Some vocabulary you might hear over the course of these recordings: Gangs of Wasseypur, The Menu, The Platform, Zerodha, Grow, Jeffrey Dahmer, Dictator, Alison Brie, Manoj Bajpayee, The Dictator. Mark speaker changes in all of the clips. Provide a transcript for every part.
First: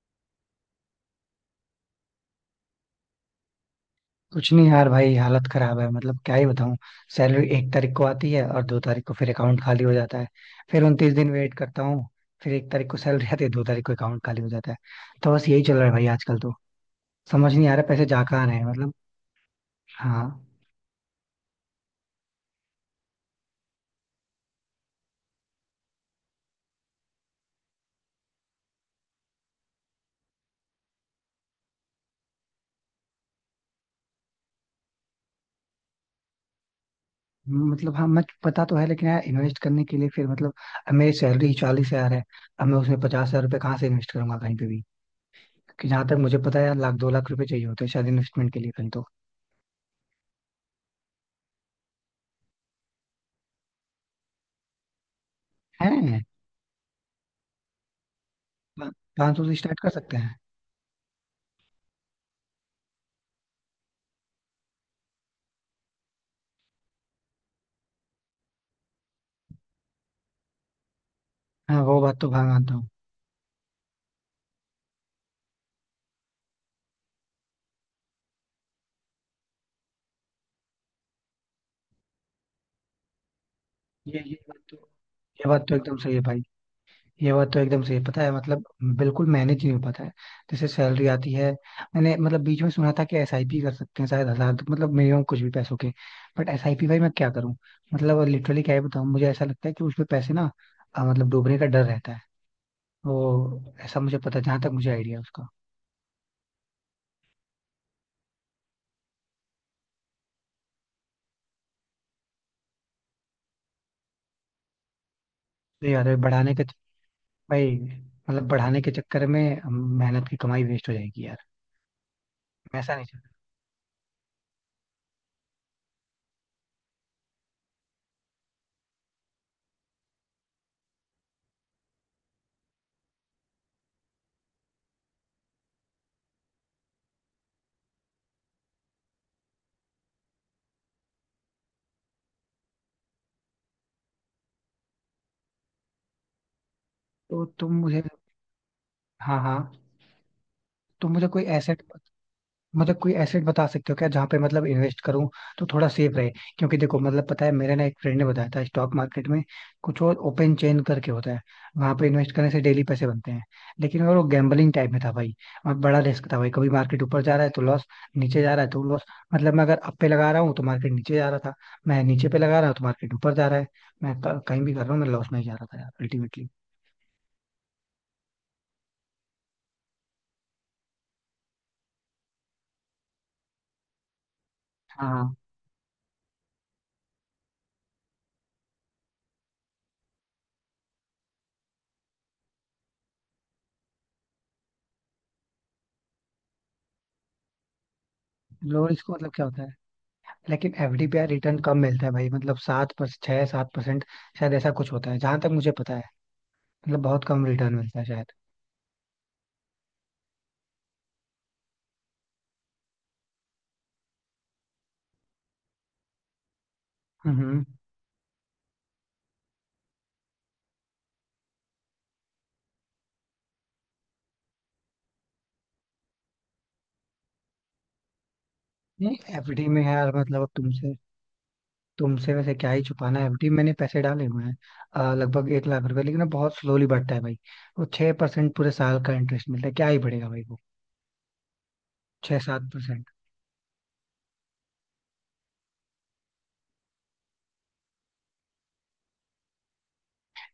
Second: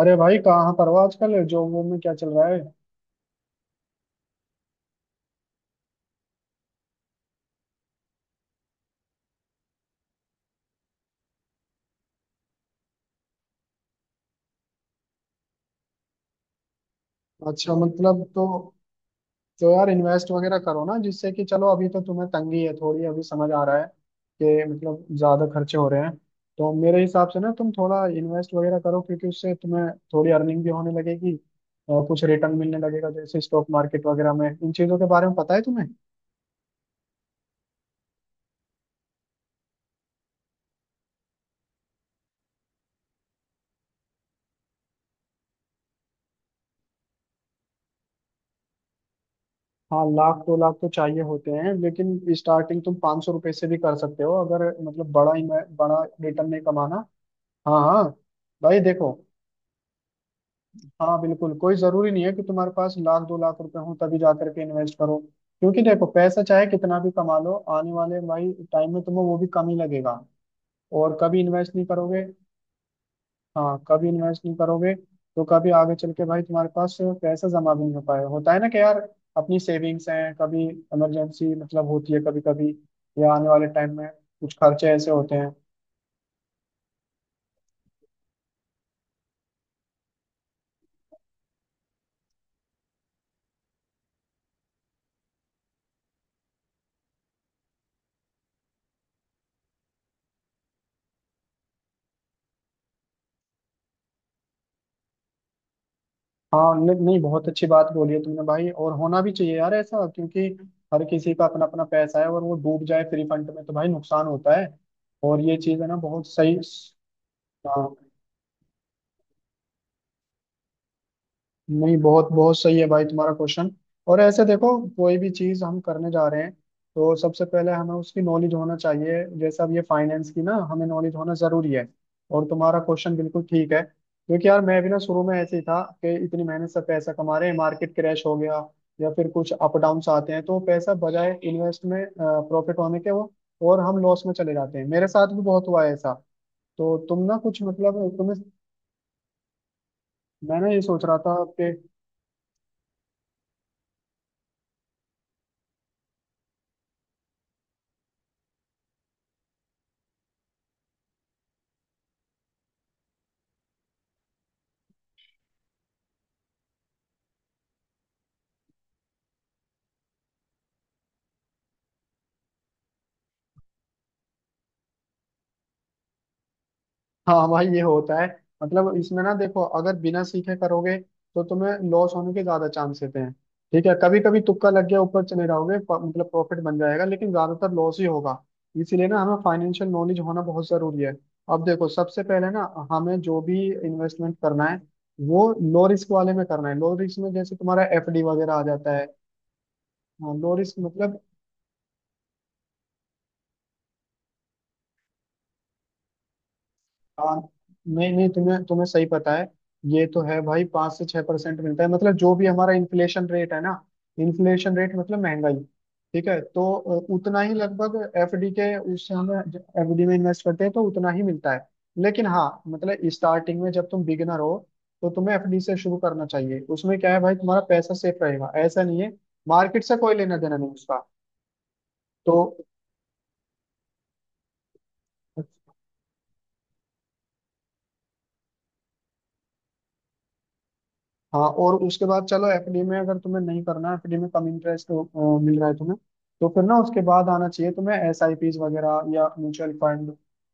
Speaker 1: अरे भाई, कहाँ पर हो आजकल? जॉब वॉब में क्या चल रहा है?
Speaker 2: कुछ नहीं यार भाई, हालत खराब है मतलब क्या ही बताऊं। सैलरी एक तारीख को आती है और 2 तारीख को फिर अकाउंट खाली हो जाता है। फिर 29 दिन वेट करता हूँ। फिर 1 तारीख को सैलरी आती है, 2 तारीख को अकाउंट खाली हो जाता है। तो बस यही चल रहा है भाई आजकल तो। समझ नहीं
Speaker 1: अच्छा
Speaker 2: आ रहा पैसे जा
Speaker 1: मतलब तो
Speaker 2: कहाँ रहे हैं मतलब।
Speaker 1: तो यार इन्वेस्ट
Speaker 2: हाँ।
Speaker 1: वगैरह करो ना, जिससे कि चलो अभी तो तुम्हें तंगी है थोड़ी, अभी समझ आ रहा है कि मतलब ज्यादा खर्चे हो रहे हैं। तो मेरे हिसाब से ना तुम थोड़ा इन्वेस्ट वगैरह करो, क्योंकि उससे तुम्हें थोड़ी अर्निंग भी होने लगेगी और कुछ रिटर्न मिलने लगेगा, जैसे स्टॉक मार्केट वगैरह में। इन चीजों के बारे में पता है तुम्हें?
Speaker 2: मतलब हाँ, मैं, पता तो है लेकिन यार इन्वेस्ट करने के लिए फिर मतलब, अब मेरी सैलरी 40,000 है। अब मैं उसमें 50,000 रुपये कहाँ से इन्वेस्ट करूंगा, कहीं पे भी। क्योंकि जहां तक मुझे पता है यार, लाख दो लाख रुपए चाहिए होते हैं शायद इन्वेस्टमेंट के लिए कहीं तो।
Speaker 1: हाँ, लाख दो लाख तो चाहिए होते हैं, लेकिन स्टार्टिंग तुम 500 रुपये से भी कर सकते हो, अगर मतलब बड़ा बड़ा
Speaker 2: है।
Speaker 1: रिटर्न नहीं कमाना। हाँ हाँ। भाई देखो,
Speaker 2: 500 से स्टार्ट कर सकते हैं।
Speaker 1: हाँ बिल्कुल, कोई जरूरी नहीं है कि तुम्हारे पास लाख दो लाख रुपए हो तभी जा करके इन्वेस्ट करो। क्योंकि देखो, पैसा चाहे कितना भी कमा लो आने वाले भाई टाइम में तुम्हें वो भी कम ही लगेगा, और कभी इन्वेस्ट
Speaker 2: हाँ
Speaker 1: नहीं
Speaker 2: वो बात
Speaker 1: करोगे।
Speaker 2: तो भाग आता हूँ।
Speaker 1: हाँ, कभी इन्वेस्ट नहीं करोगे तो कभी आगे चल के भाई तुम्हारे पास पैसा जमा भी नहीं हो पाए। होता है ना कि यार, अपनी सेविंग्स हैं, कभी इमरजेंसी मतलब होती है कभी कभी, या आने वाले टाइम में
Speaker 2: ये
Speaker 1: कुछ
Speaker 2: बात तो।
Speaker 1: खर्चे ऐसे होते
Speaker 2: ये
Speaker 1: हैं।
Speaker 2: बात तो एकदम सही है भाई। ये बात तो एकदम सही है, पता है मतलब। बिल्कुल मैनेज नहीं हो पाता है। जैसे सैलरी आती है। मैंने मतलब बीच में सुना था कि एसआईपी कर सकते हैं शायद हजार तक, मतलब मिनिमम कुछ भी पैसों के। बट एसआईपी भाई मैं क्या करूँ। मतलब लिटरली क्या ही बताऊँ, मुझे ऐसा लगता है कि उसमें पैसे ना, मतलब डूबने का डर रहता है वो। ऐसा मुझे पता, जहां तक मुझे आइडिया है उसका।
Speaker 1: हाँ नहीं नहीं, बहुत अच्छी बात बोली है तुमने भाई, और होना भी चाहिए यार ऐसा, क्योंकि हर किसी का अपना अपना पैसा है, और वो डूब जाए फ्री फंड में तो भाई नुकसान होता है। और ये चीज है
Speaker 2: तो
Speaker 1: ना,
Speaker 2: यार
Speaker 1: बहुत
Speaker 2: बढ़ाने
Speaker 1: सही।
Speaker 2: के, भाई,
Speaker 1: हाँ,
Speaker 2: मतलब बढ़ाने के चक्कर में, मेहनत की कमाई वेस्ट हो जाएगी यार।
Speaker 1: नहीं बहुत बहुत सही
Speaker 2: मैं
Speaker 1: है
Speaker 2: ऐसा
Speaker 1: भाई
Speaker 2: नहीं चाहता।
Speaker 1: तुम्हारा क्वेश्चन। और ऐसे देखो, कोई भी चीज हम करने जा रहे हैं तो सबसे पहले हमें उसकी नॉलेज होना चाहिए। जैसे अब ये फाइनेंस की ना हमें नॉलेज होना जरूरी है। और तुम्हारा क्वेश्चन बिल्कुल ठीक है, क्योंकि यार मैं भी ना शुरू में ऐसे ही था कि इतनी मेहनत से पैसा कमा रहे हैं, मार्केट क्रैश हो गया, या फिर कुछ अप डाउन्स आते हैं, तो पैसा बजाय इन्वेस्ट में प्रॉफिट होने के वो, और हम लॉस में चले जाते हैं। मेरे साथ भी बहुत हुआ है ऐसा। तो तुम ना
Speaker 2: तो
Speaker 1: कुछ
Speaker 2: तुम मुझे,
Speaker 1: मतलब तुम्हें,
Speaker 2: हाँ हाँ,
Speaker 1: मैं ना ये सोच
Speaker 2: तो
Speaker 1: रहा
Speaker 2: मुझे
Speaker 1: था
Speaker 2: कोई
Speaker 1: कि।
Speaker 2: एसेट, मतलब कोई एसेट बता सकते हो क्या, जहाँ पे मतलब इन्वेस्ट करूँ तो थोड़ा सेफ रहे। क्योंकि देखो मतलब पता है, मेरे ना एक फ्रेंड ने बताया था स्टॉक मार्केट में कुछ और ओपन चेन करके होता है। वहां पे इन्वेस्ट करने से डेली पैसे बनते हैं, लेकिन वो गैम्बलिंग टाइप में था भाई। वहाँ बड़ा रिस्क था भाई, कभी मार्केट ऊपर जा रहा है तो लॉस, नीचे जा रहा है तो लॉस। मतलब मैं अगर अप पे लगा रहा हूँ तो मार्केट नीचे जा रहा था। मैं नीचे पे लगा रहा हूँ तो मार्केट ऊपर जा रहा है। मैं कहीं भी कर रहा हूँ, मैं लॉस में ही जा रहा था यार अल्टीमेटली।
Speaker 1: हाँ भाई, ये होता है। मतलब इसमें ना देखो, अगर बिना सीखे करोगे तो तुम्हें लॉस होने के ज्यादा चांस रहते हैं। ठीक है, कभी कभी तुक्का लग गया ऊपर
Speaker 2: हाँ।
Speaker 1: चले जाओगे, मतलब प्रॉफिट बन जाएगा, लेकिन ज्यादातर लॉस ही होगा। इसीलिए ना हमें फाइनेंशियल नॉलेज होना बहुत जरूरी है। अब देखो, सबसे पहले ना हमें जो भी इन्वेस्टमेंट करना है वो लो रिस्क वाले में करना है। लो रिस्क में जैसे तुम्हारा एफडी वगैरह आ
Speaker 2: लो
Speaker 1: जाता है।
Speaker 2: रिस्क मतलब क्या होता है।
Speaker 1: लो
Speaker 2: लेकिन
Speaker 1: रिस्क
Speaker 2: एफडी पे
Speaker 1: मतलब।
Speaker 2: यार रिटर्न कम मिलता है भाई, मतलब 7 पर 6-7% शायद, ऐसा कुछ होता है जहां तक मुझे पता है। मतलब बहुत
Speaker 1: हाँ
Speaker 2: कम रिटर्न मिलता है
Speaker 1: नहीं नहीं,
Speaker 2: शायद।
Speaker 1: तुम्हें तुम्हें सही पता है। ये तो है भाई, 5 से 6% मिलता है, मतलब जो भी हमारा इन्फ्लेशन रेट है ना, इन्फ्लेशन रेट मतलब महंगाई। ठीक है, तो उतना ही
Speaker 2: हम्म।
Speaker 1: लगभग एफडी के, उससे हमें, एफडी में इन्वेस्ट करते हैं तो उतना ही मिलता है। लेकिन हाँ, मतलब स्टार्टिंग में जब तुम बिगिनर हो तो तुम्हें एफडी से शुरू करना चाहिए। उसमें क्या है भाई, तुम्हारा पैसा सेफ रहेगा, ऐसा नहीं है,
Speaker 2: नहीं एफडी में
Speaker 1: मार्केट से कोई
Speaker 2: यार,
Speaker 1: लेना
Speaker 2: मतलब अब
Speaker 1: देना नहीं
Speaker 2: तुमसे
Speaker 1: उसका। तो
Speaker 2: तुमसे वैसे क्या ही छुपाना है, एफडी मैंने पैसे डाले हुए हैं, लगभग 1 लाख रुपए, लेकिन वो बहुत स्लोली बढ़ता है भाई। वो 6% पूरे साल का इंटरेस्ट मिलता है, क्या ही बढ़ेगा भाई वो।
Speaker 1: हाँ, और उसके बाद
Speaker 2: छह
Speaker 1: चलो
Speaker 2: सात
Speaker 1: एफडी में
Speaker 2: परसेंट।
Speaker 1: अगर तुम्हें नहीं करना, एफडी में कम इंटरेस्ट मिल रहा है तुम्हें, तो फिर ना उसके बाद आना चाहिए तुम्हें एसआईपीज वगैरह या म्यूचुअल फंड।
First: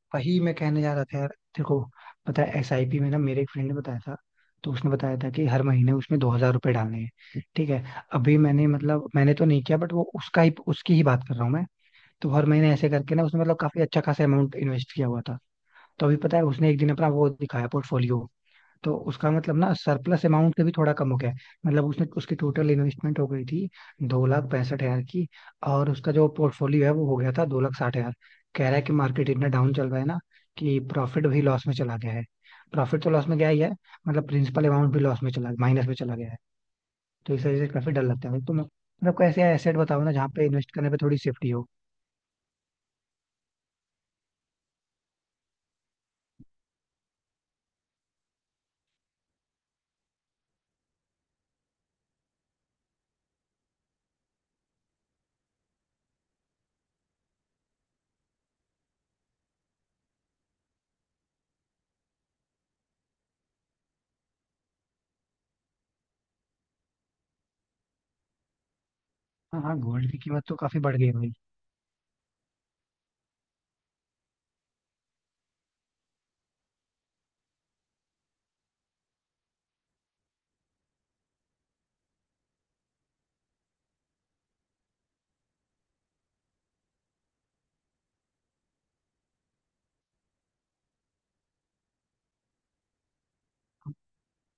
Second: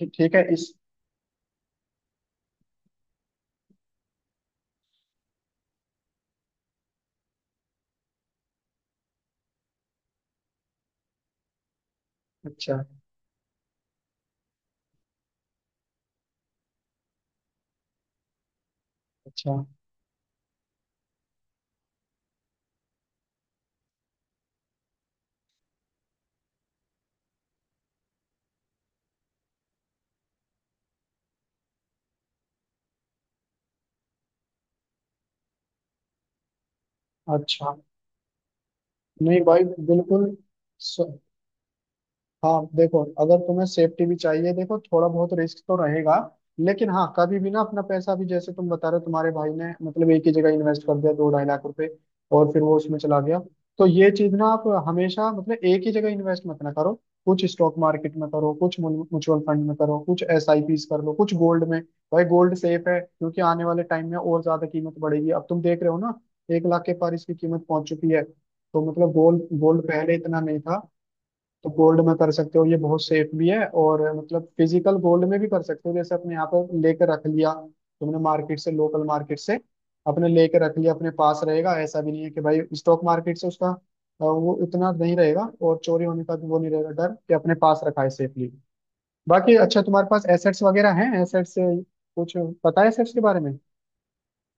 Speaker 1: ठीक ठीक
Speaker 2: वही
Speaker 1: है
Speaker 2: मैं
Speaker 1: इस।
Speaker 2: कहने जा रहा था यार। देखो, पता है एसआईपी में ना, मेरे एक फ्रेंड ने बताया था। तो उसने बताया था कि हर महीने उसमें 2,000 रुपये डालने हैं, ठीक है। अभी मैंने मतलब, मैंने तो नहीं किया बट, वो उसका ही उसकी ही बात कर रहा हूँ मैं। तो हर महीने
Speaker 1: अच्छा
Speaker 2: ऐसे करके ना उसने मतलब काफी अच्छा खासा अमाउंट इन्वेस्ट किया हुआ था। तो अभी पता है उसने एक दिन अपना वो दिखाया, पोर्टफोलियो। तो उसका
Speaker 1: अच्छा
Speaker 2: मतलब ना, सरप्लस अमाउंट से भी थोड़ा कम हो गया है। मतलब उसने, उसकी टोटल इन्वेस्टमेंट हो गई थी 2,65,000 की, और उसका जो पोर्टफोलियो है वो हो गया था 2,60,000। कह रहा है कि मार्केट इतना डाउन चल रहा है ना कि प्रॉफिट भी लॉस में चला गया है। प्रॉफिट तो लॉस में गया ही है, मतलब प्रिंसिपल अमाउंट भी लॉस में चला, माइनस में चला गया है। तो इस वजह से
Speaker 1: अच्छा।
Speaker 2: काफी डर लगता है, तो मैं मतलब कोई
Speaker 1: नहीं
Speaker 2: ऐसे
Speaker 1: भाई,
Speaker 2: एसेट बताओ ना जहाँ
Speaker 1: बिल्कुल।
Speaker 2: पे इन्वेस्ट करने पे
Speaker 1: स-
Speaker 2: थोड़ी सेफ्टी हो।
Speaker 1: हाँ देखो, अगर तुम्हें सेफ्टी भी चाहिए, देखो थोड़ा बहुत रिस्क तो रहेगा। लेकिन हाँ, कभी भी ना अपना पैसा भी, जैसे तुम बता रहे हो तुम्हारे भाई ने मतलब एक ही जगह इन्वेस्ट कर दिया दो ढाई लाख रुपए, और फिर वो उसमें चला गया। तो ये चीज ना, आप हमेशा मतलब एक ही जगह इन्वेस्ट मत ना करो। कुछ स्टॉक मार्केट में करो, कुछ म्यूचुअल फंड में करो, कुछ एसआईपीस कर लो, कुछ गोल्ड में। भाई गोल्ड सेफ है, क्योंकि आने वाले टाइम में और ज्यादा कीमत बढ़ेगी। अब तुम देख रहे हो ना, 1 लाख के पार इसकी कीमत पहुंच चुकी है, तो मतलब गोल्ड,
Speaker 2: हाँ हाँ,
Speaker 1: गोल्ड
Speaker 2: गोल्ड
Speaker 1: पहले
Speaker 2: की
Speaker 1: इतना
Speaker 2: कीमत तो
Speaker 1: नहीं
Speaker 2: काफी
Speaker 1: था।
Speaker 2: बढ़ गई है भाई।
Speaker 1: तो गोल्ड में कर सकते हो, ये बहुत सेफ भी है, और मतलब फिजिकल गोल्ड में भी कर सकते हो। जैसे अपने यहाँ पर लेकर रख लिया तुमने, मार्केट से, लोकल मार्केट से, अपने लेकर रख लिया, अपने पास रहेगा। ऐसा भी नहीं है कि भाई, स्टॉक मार्केट से उसका वो इतना नहीं रहेगा, और चोरी होने का भी वो नहीं रहेगा डर, कि अपने पास रखा है सेफली। बाकी अच्छा, तुम्हारे पास एसेट्स वगैरह हैं? एसेट्स कुछ पता है एसेट्स के बारे में?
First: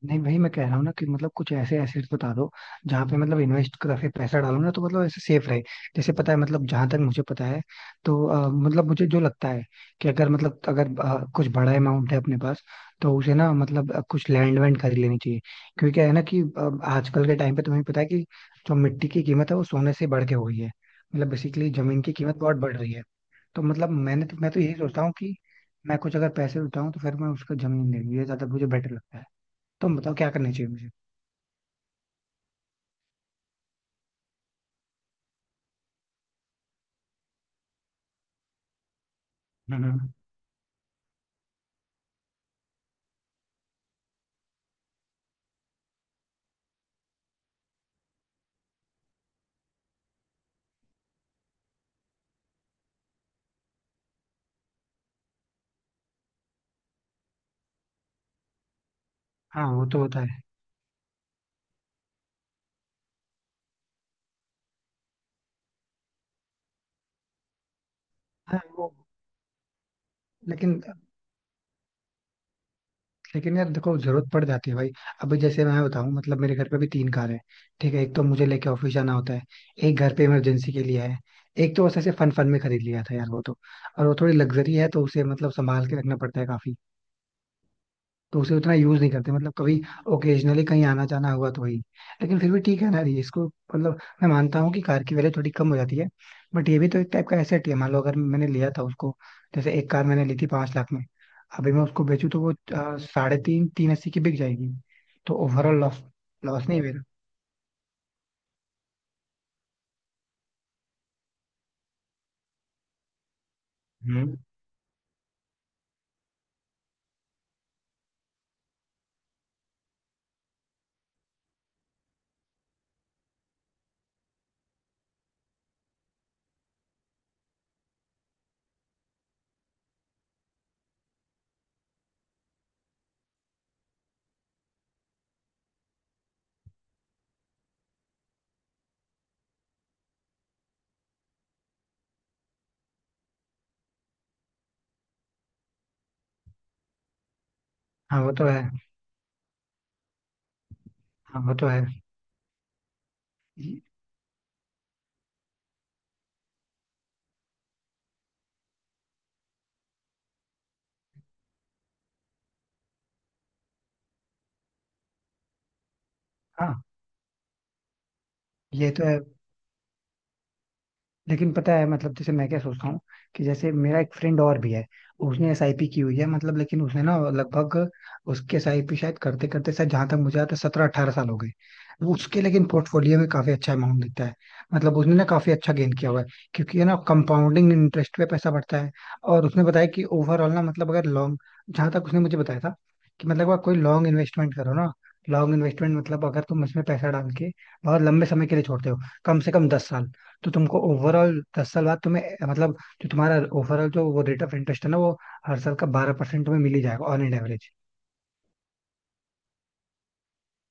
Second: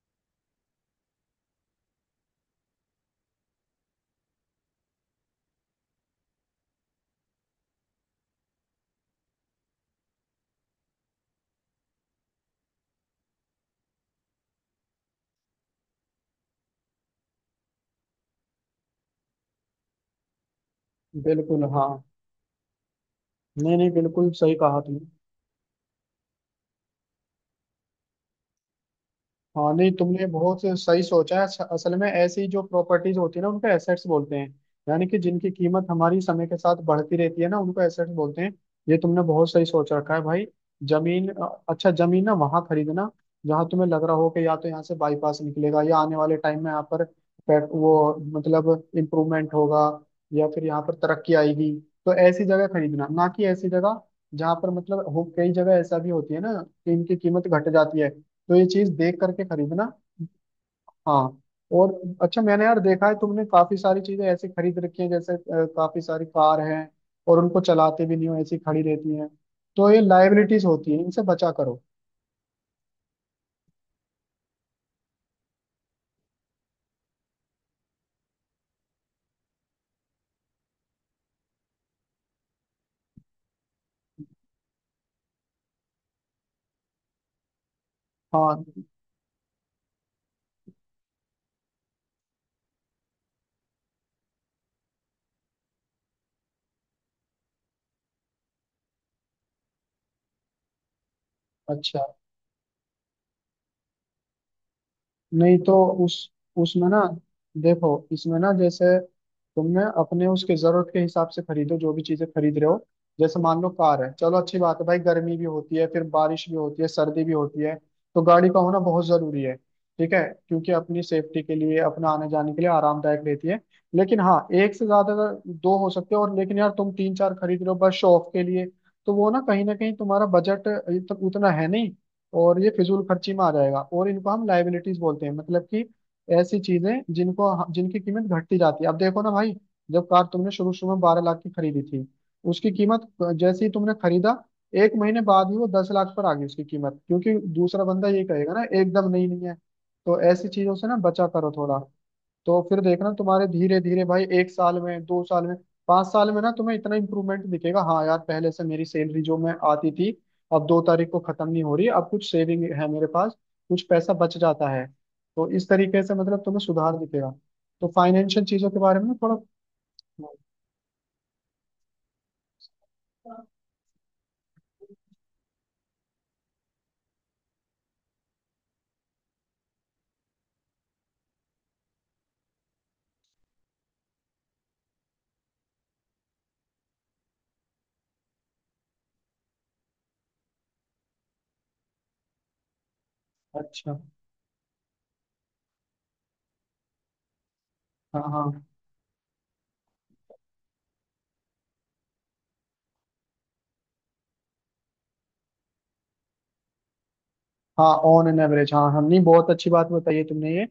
Speaker 2: नहीं भाई, मैं कह रहा हूँ ना कि मतलब कुछ ऐसे एसेट्स बता दो जहाँ पे मतलब इन्वेस्ट करके पैसा डालो ना, तो मतलब ऐसे सेफ रहे। जैसे पता है मतलब, जहां तक मुझे पता है, तो मतलब मुझे जो लगता है कि अगर मतलब, अगर कुछ बड़ा अमाउंट है अपने पास, तो उसे ना मतलब कुछ लैंड वैंड खरीद लेनी चाहिए। क्योंकि क्या है ना कि आजकल के टाइम पे तुम्हें पता है कि जो मिट्टी की कीमत है वो सोने से बढ़ के हो गई है, मतलब
Speaker 1: बिल्कुल।
Speaker 2: बेसिकली
Speaker 1: हाँ
Speaker 2: जमीन की कीमत बहुत बढ़ रही है। तो
Speaker 1: नहीं
Speaker 2: मतलब
Speaker 1: नहीं, बिल्कुल
Speaker 2: मैं
Speaker 1: सही
Speaker 2: तो यही
Speaker 1: कहा
Speaker 2: सोचता
Speaker 1: तुमने।
Speaker 2: हूँ कि मैं कुछ अगर पैसे उठाऊं, तो फिर मैं उसका जमीन ले लूँ, ये ज्यादा मुझे बेटर लगता है।
Speaker 1: हाँ, नहीं
Speaker 2: तुम बताओ
Speaker 1: तुमने
Speaker 2: क्या करनी
Speaker 1: बहुत
Speaker 2: चाहिए मुझे।
Speaker 1: सही सोचा है। असल में ऐसी जो प्रॉपर्टीज होती है ना, उनको एसेट्स बोलते हैं। यानी कि जिनकी कीमत हमारी समय के साथ बढ़ती रहती है ना, उनको एसेट्स बोलते हैं। ये तुमने बहुत सही सोच
Speaker 2: हम्म।
Speaker 1: रखा है भाई। जमीन, अच्छा जमीन ना वहां खरीदना, जहाँ तुम्हें लग रहा हो कि या तो यहाँ से बाईपास निकलेगा, या आने वाले टाइम में यहाँ पर वो मतलब इम्प्रूवमेंट होगा, या फिर यहाँ पर तरक्की आएगी। तो ऐसी जगह खरीदना ना, कि ऐसी जगह जहाँ पर मतलब कई जगह ऐसा भी होती है ना कि इनकी कीमत घट जाती है, तो ये चीज देख करके
Speaker 2: हाँ वो
Speaker 1: खरीदना।
Speaker 2: तो होता है।
Speaker 1: हाँ। और अच्छा, मैंने यार देखा है तुमने काफी सारी चीजें ऐसी खरीद रखी हैं, जैसे काफी सारी कार हैं और उनको चलाते भी नहीं हो, ऐसी
Speaker 2: हाँ
Speaker 1: खड़ी
Speaker 2: वो।
Speaker 1: रहती हैं। तो ये लाइबिलिटीज
Speaker 2: लेकिन
Speaker 1: होती है, इनसे बचा करो।
Speaker 2: लेकिन यार देखो जरूरत पड़ जाती है भाई। अभी जैसे मैं बताऊं, मतलब मेरे घर पे भी तीन कार है। ठीक है, एक तो मुझे लेके ऑफिस जाना होता है, एक घर पे इमरजेंसी के लिए है, एक तो बस ऐसे फन फन में खरीद लिया था यार वो तो। और वो थोड़ी लग्जरी है तो उसे मतलब संभाल के रखना पड़ता है काफी। तो उसे
Speaker 1: हाँ,
Speaker 2: उतना यूज नहीं करते मतलब, कभी ओकेजनली कहीं आना जाना हुआ तो वही। लेकिन फिर भी ठीक है ना, ये इसको मतलब मैं मानता हूँ कि कार की वैल्यू थोड़ी कम हो जाती है, बट ये भी तो एक टाइप का एसेट ही है मान लो। अगर मैंने लिया था उसको, जैसे एक कार मैंने ली थी 5 लाख में, अभी मैं
Speaker 1: अच्छा,
Speaker 2: उसको बेचूं तो वो, साढ़े तीन तीन अस्सी की बिक जाएगी। तो
Speaker 1: नहीं
Speaker 2: ओवरऑल
Speaker 1: तो
Speaker 2: लॉस,
Speaker 1: उस
Speaker 2: लॉस नहीं है
Speaker 1: उसमें ना
Speaker 2: मेरा।
Speaker 1: देखो, इसमें ना जैसे तुमने अपने उसके जरूरत के हिसाब से खरीदो, जो भी चीजें खरीद रहे हो, जैसे मान लो कार है।
Speaker 2: हम्म।
Speaker 1: चलो अच्छी बात है भाई, गर्मी भी होती है, फिर बारिश भी होती है, सर्दी भी होती है, तो गाड़ी का होना बहुत जरूरी है। ठीक है, क्योंकि अपनी सेफ्टी के लिए, अपना आने जाने के लिए आरामदायक रहती है। लेकिन हाँ, एक से ज्यादा अगर दो हो सकते हो, और लेकिन यार तुम तीन चार खरीद रहे हो बस शो ऑफ के लिए। तो वो ना कहीं तुम्हारा बजट उतना है नहीं, और ये फिजूल खर्ची में आ जाएगा, और इनको हम लाइबिलिटीज बोलते हैं, मतलब कि ऐसी चीजें जिनको, जिनकी कीमत घटती जाती है। अब देखो ना भाई, जब कार तुमने शुरू शुरू में 12 लाख की खरीदी थी, उसकी कीमत, जैसे ही तुमने खरीदा, 1 महीने बाद ही वो 10 लाख पर आ गई उसकी कीमत, क्योंकि दूसरा बंदा
Speaker 2: हाँ
Speaker 1: ये
Speaker 2: वो तो
Speaker 1: कहेगा
Speaker 2: है।
Speaker 1: ना, एकदम नई नहीं है। तो ऐसी चीजों से ना बचा
Speaker 2: हाँ
Speaker 1: करो
Speaker 2: वो तो
Speaker 1: थोड़ा।
Speaker 2: है।
Speaker 1: तो फिर देखना तुम्हारे, धीरे
Speaker 2: ये-
Speaker 1: धीरे भाई 1 साल में, 2 साल में, 5 साल में ना तुम्हें इतना इम्प्रूवमेंट दिखेगा। हाँ यार पहले से मेरी सैलरी जो मैं आती थी, अब 2 तारीख को खत्म नहीं हो रही, अब कुछ सेविंग है मेरे पास, कुछ पैसा बच जाता है। तो इस तरीके से मतलब तुम्हें
Speaker 2: हाँ
Speaker 1: सुधार दिखेगा। तो फाइनेंशियल चीजों के
Speaker 2: ये
Speaker 1: बारे
Speaker 2: तो
Speaker 1: में ना
Speaker 2: है,
Speaker 1: थोड़ा।
Speaker 2: लेकिन पता है मतलब, जैसे मैं क्या सोचता हूँ कि जैसे मेरा एक फ्रेंड और भी है। उसने एसआईपी की हुई है मतलब, लेकिन उसने ना लगभग, उसके एसआईपी शायद करते करते शायद, जहां तक मुझे आता है, 17-18 साल हो गए। वो उसके लेकिन पोर्टफोलियो में काफी अच्छा अमाउंट दिखता है, मतलब उसने ना काफी अच्छा गेन किया हुआ है। क्योंकि है ना, कंपाउंडिंग इंटरेस्ट पे पैसा बढ़ता है। और उसने बताया कि ओवरऑल ना मतलब अगर लॉन्ग, जहां तक उसने मुझे बताया था, कि मतलब अगर कोई
Speaker 1: अच्छा।
Speaker 2: लॉन्ग इन्वेस्टमेंट करो ना। लॉन्ग इन्वेस्टमेंट मतलब अगर तुम इसमें पैसा डाल के बहुत
Speaker 1: हाँ
Speaker 2: लंबे समय के
Speaker 1: हाँ,
Speaker 2: लिए छोड़ते हो, कम से कम 10 साल, तो तुमको ओवरऑल 10 साल बाद तुम्हें, मतलब जो तुम्हारा ओवरऑल, जो वो रेट ऑफ इंटरेस्ट है ना, वो हर साल का 12% तुम्हें मिल ही जाएगा ऑन एन एवरेज।
Speaker 1: हाँ ऑन एन एवरेज। हाँ, हमने बहुत अच्छी बात बताई है तुमने ये।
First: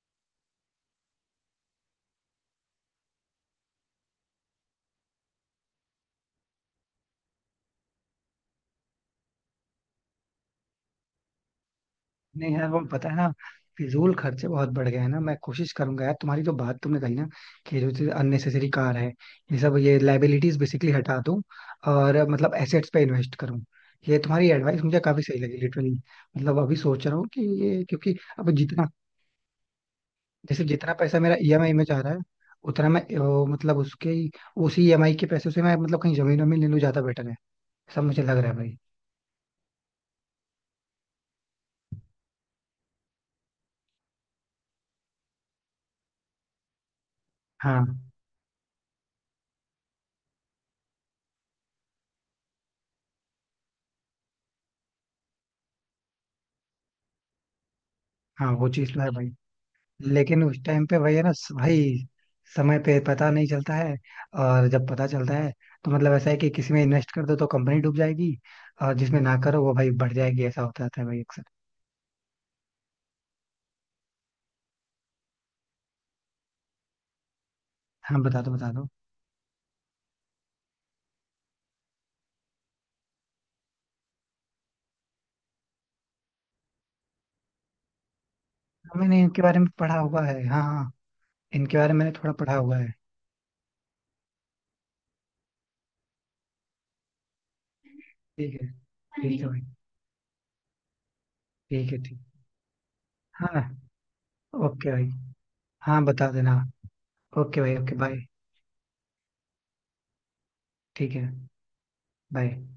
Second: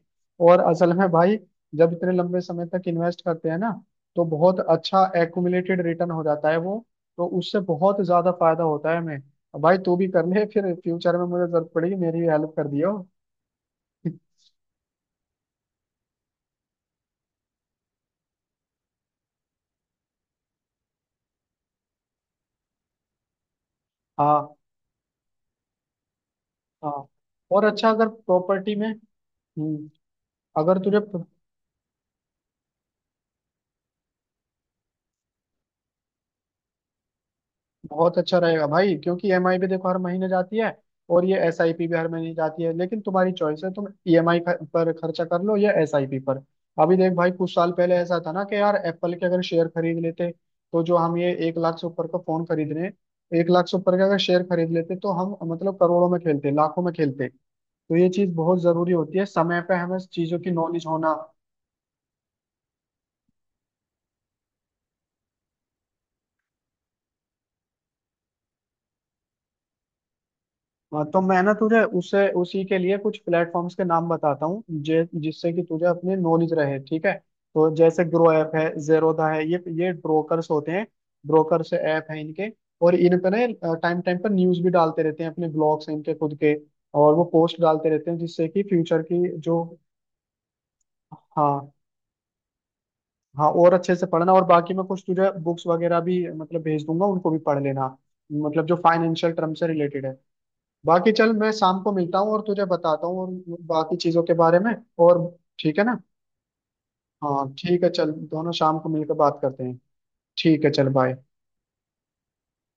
Speaker 1: और असल में भाई, जब इतने लंबे समय तक इन्वेस्ट करते हैं ना, तो बहुत अच्छा एक्यूमुलेटेड रिटर्न हो जाता है वो, तो उससे बहुत ज्यादा फायदा होता है हमें। भाई तू भी कर ले, फिर फ्यूचर में मुझे जरूरत पड़ेगी, मेरी भी हेल्प
Speaker 2: नहीं
Speaker 1: कर
Speaker 2: यार, वो
Speaker 1: दियो।
Speaker 2: पता है ना, फिजूल खर्चे बहुत बढ़ गए हैं ना। मैं कोशिश करूंगा यार, तुम्हारी जो बात तुमने कही ना, कि जो चीज अननेसेसरी कार है, ये सब, ये लाइबिलिटीज बेसिकली, हटा दूं। और मतलब एसेट्स पे इन्वेस्ट करूं। ये तुम्हारी
Speaker 1: हाँ
Speaker 2: एडवाइस मुझे काफी सही लगी लिटरली। मतलब अभी
Speaker 1: हाँ,
Speaker 2: सोच रहा हूँ कि
Speaker 1: और
Speaker 2: ये,
Speaker 1: अच्छा अगर
Speaker 2: क्योंकि अब
Speaker 1: प्रॉपर्टी में,
Speaker 2: जितना,
Speaker 1: हम्म,
Speaker 2: जैसे
Speaker 1: अगर
Speaker 2: जितना
Speaker 1: तुझे,
Speaker 2: पैसा मेरा ईएमआई में जा रहा है उतना मैं, मतलब उसी ईएमआई के पैसे से मैं मतलब कहीं जमीन वमीन ले लूँ, ज्यादा बेटर है। सब
Speaker 1: बहुत
Speaker 2: मुझे
Speaker 1: अच्छा
Speaker 2: लग रहा है
Speaker 1: रहेगा
Speaker 2: भाई।
Speaker 1: भाई। क्योंकि ईएमआई भी देखो हर महीने जाती है, और ये एसआईपी भी हर महीने जाती है, लेकिन तुम्हारी चॉइस है, तुम ईएमआई पर खर्चा कर लो या एसआईपी पर। अभी देख भाई, कुछ साल
Speaker 2: हाँ
Speaker 1: पहले ऐसा था ना कि यार, एप्पल के अगर शेयर खरीद लेते, तो जो हम ये 1 लाख से ऊपर का फोन खरीद रहे हैं, 1 लाख से ऊपर का अगर शेयर खरीद लेते तो हम मतलब करोड़ों में खेलते, लाखों में खेलते। तो ये चीज
Speaker 2: हाँ,
Speaker 1: बहुत
Speaker 2: वो चीज
Speaker 1: जरूरी
Speaker 2: तो है
Speaker 1: होती है,
Speaker 2: भाई।
Speaker 1: समय पे हमें चीजों
Speaker 2: लेकिन
Speaker 1: की
Speaker 2: उस
Speaker 1: नॉलेज
Speaker 2: टाइम पे
Speaker 1: होना।
Speaker 2: भाई है ना, भाई समय पे पता नहीं चलता है। और जब पता चलता है, तो मतलब ऐसा है कि किसी में इन्वेस्ट कर दो तो कंपनी डूब जाएगी, और जिसमें ना करो वो भाई बढ़ जाएगी, ऐसा होता रहता
Speaker 1: हाँ,
Speaker 2: है
Speaker 1: तो
Speaker 2: भाई
Speaker 1: मैं
Speaker 2: अक्सर।
Speaker 1: ना तुझे उसे उसी के लिए कुछ प्लेटफॉर्म्स के नाम बताता हूँ, जिससे कि तुझे अपनी नॉलेज रहे। ठीक है, तो जैसे
Speaker 2: हाँ
Speaker 1: ग्रो
Speaker 2: बता
Speaker 1: ऐप
Speaker 2: दो
Speaker 1: है,
Speaker 2: बता दो।
Speaker 1: जेरोधा है, ये ब्रोकर्स होते हैं। ब्रोकर्स ऐप है इनके, और इन पे ना टाइम टाइम पर न्यूज भी डालते रहते हैं, अपने ब्लॉग्स हैं इनके खुद के। और वो पोस्ट डालते रहते हैं जिससे कि
Speaker 2: हाँ,
Speaker 1: फ्यूचर
Speaker 2: मैंने
Speaker 1: की
Speaker 2: इनके बारे
Speaker 1: जो।
Speaker 2: में पढ़ा हुआ है, हाँ हाँ।
Speaker 1: हाँ
Speaker 2: इनके बारे में मैंने थोड़ा पढ़ा हुआ है।
Speaker 1: हाँ, और अच्छे से पढ़ना, और बाकी मैं कुछ तुझे बुक्स वगैरह भी मतलब भेज दूंगा, उनको भी पढ़ लेना,
Speaker 2: ठीक
Speaker 1: मतलब
Speaker 2: है।
Speaker 1: जो फाइनेंशियल
Speaker 2: ठीक है
Speaker 1: टर्म
Speaker 2: भाई।
Speaker 1: से रिलेटेड है। बाकी चल, मैं शाम को
Speaker 2: ठीक है,
Speaker 1: मिलता
Speaker 2: ठीक।
Speaker 1: हूँ और तुझे बताता हूँ, और
Speaker 2: हाँ।
Speaker 1: बाकी चीजों के बारे में,
Speaker 2: ओके भाई।
Speaker 1: और ठीक है ना?
Speaker 2: हाँ बता देना।
Speaker 1: हाँ
Speaker 2: ओके भाई,
Speaker 1: ठीक है,
Speaker 2: ओके
Speaker 1: चल
Speaker 2: बाय।
Speaker 1: दोनों शाम को मिलकर बात करते हैं। ठीक है, चल
Speaker 2: ठीक
Speaker 1: बाय।
Speaker 2: है। बाय।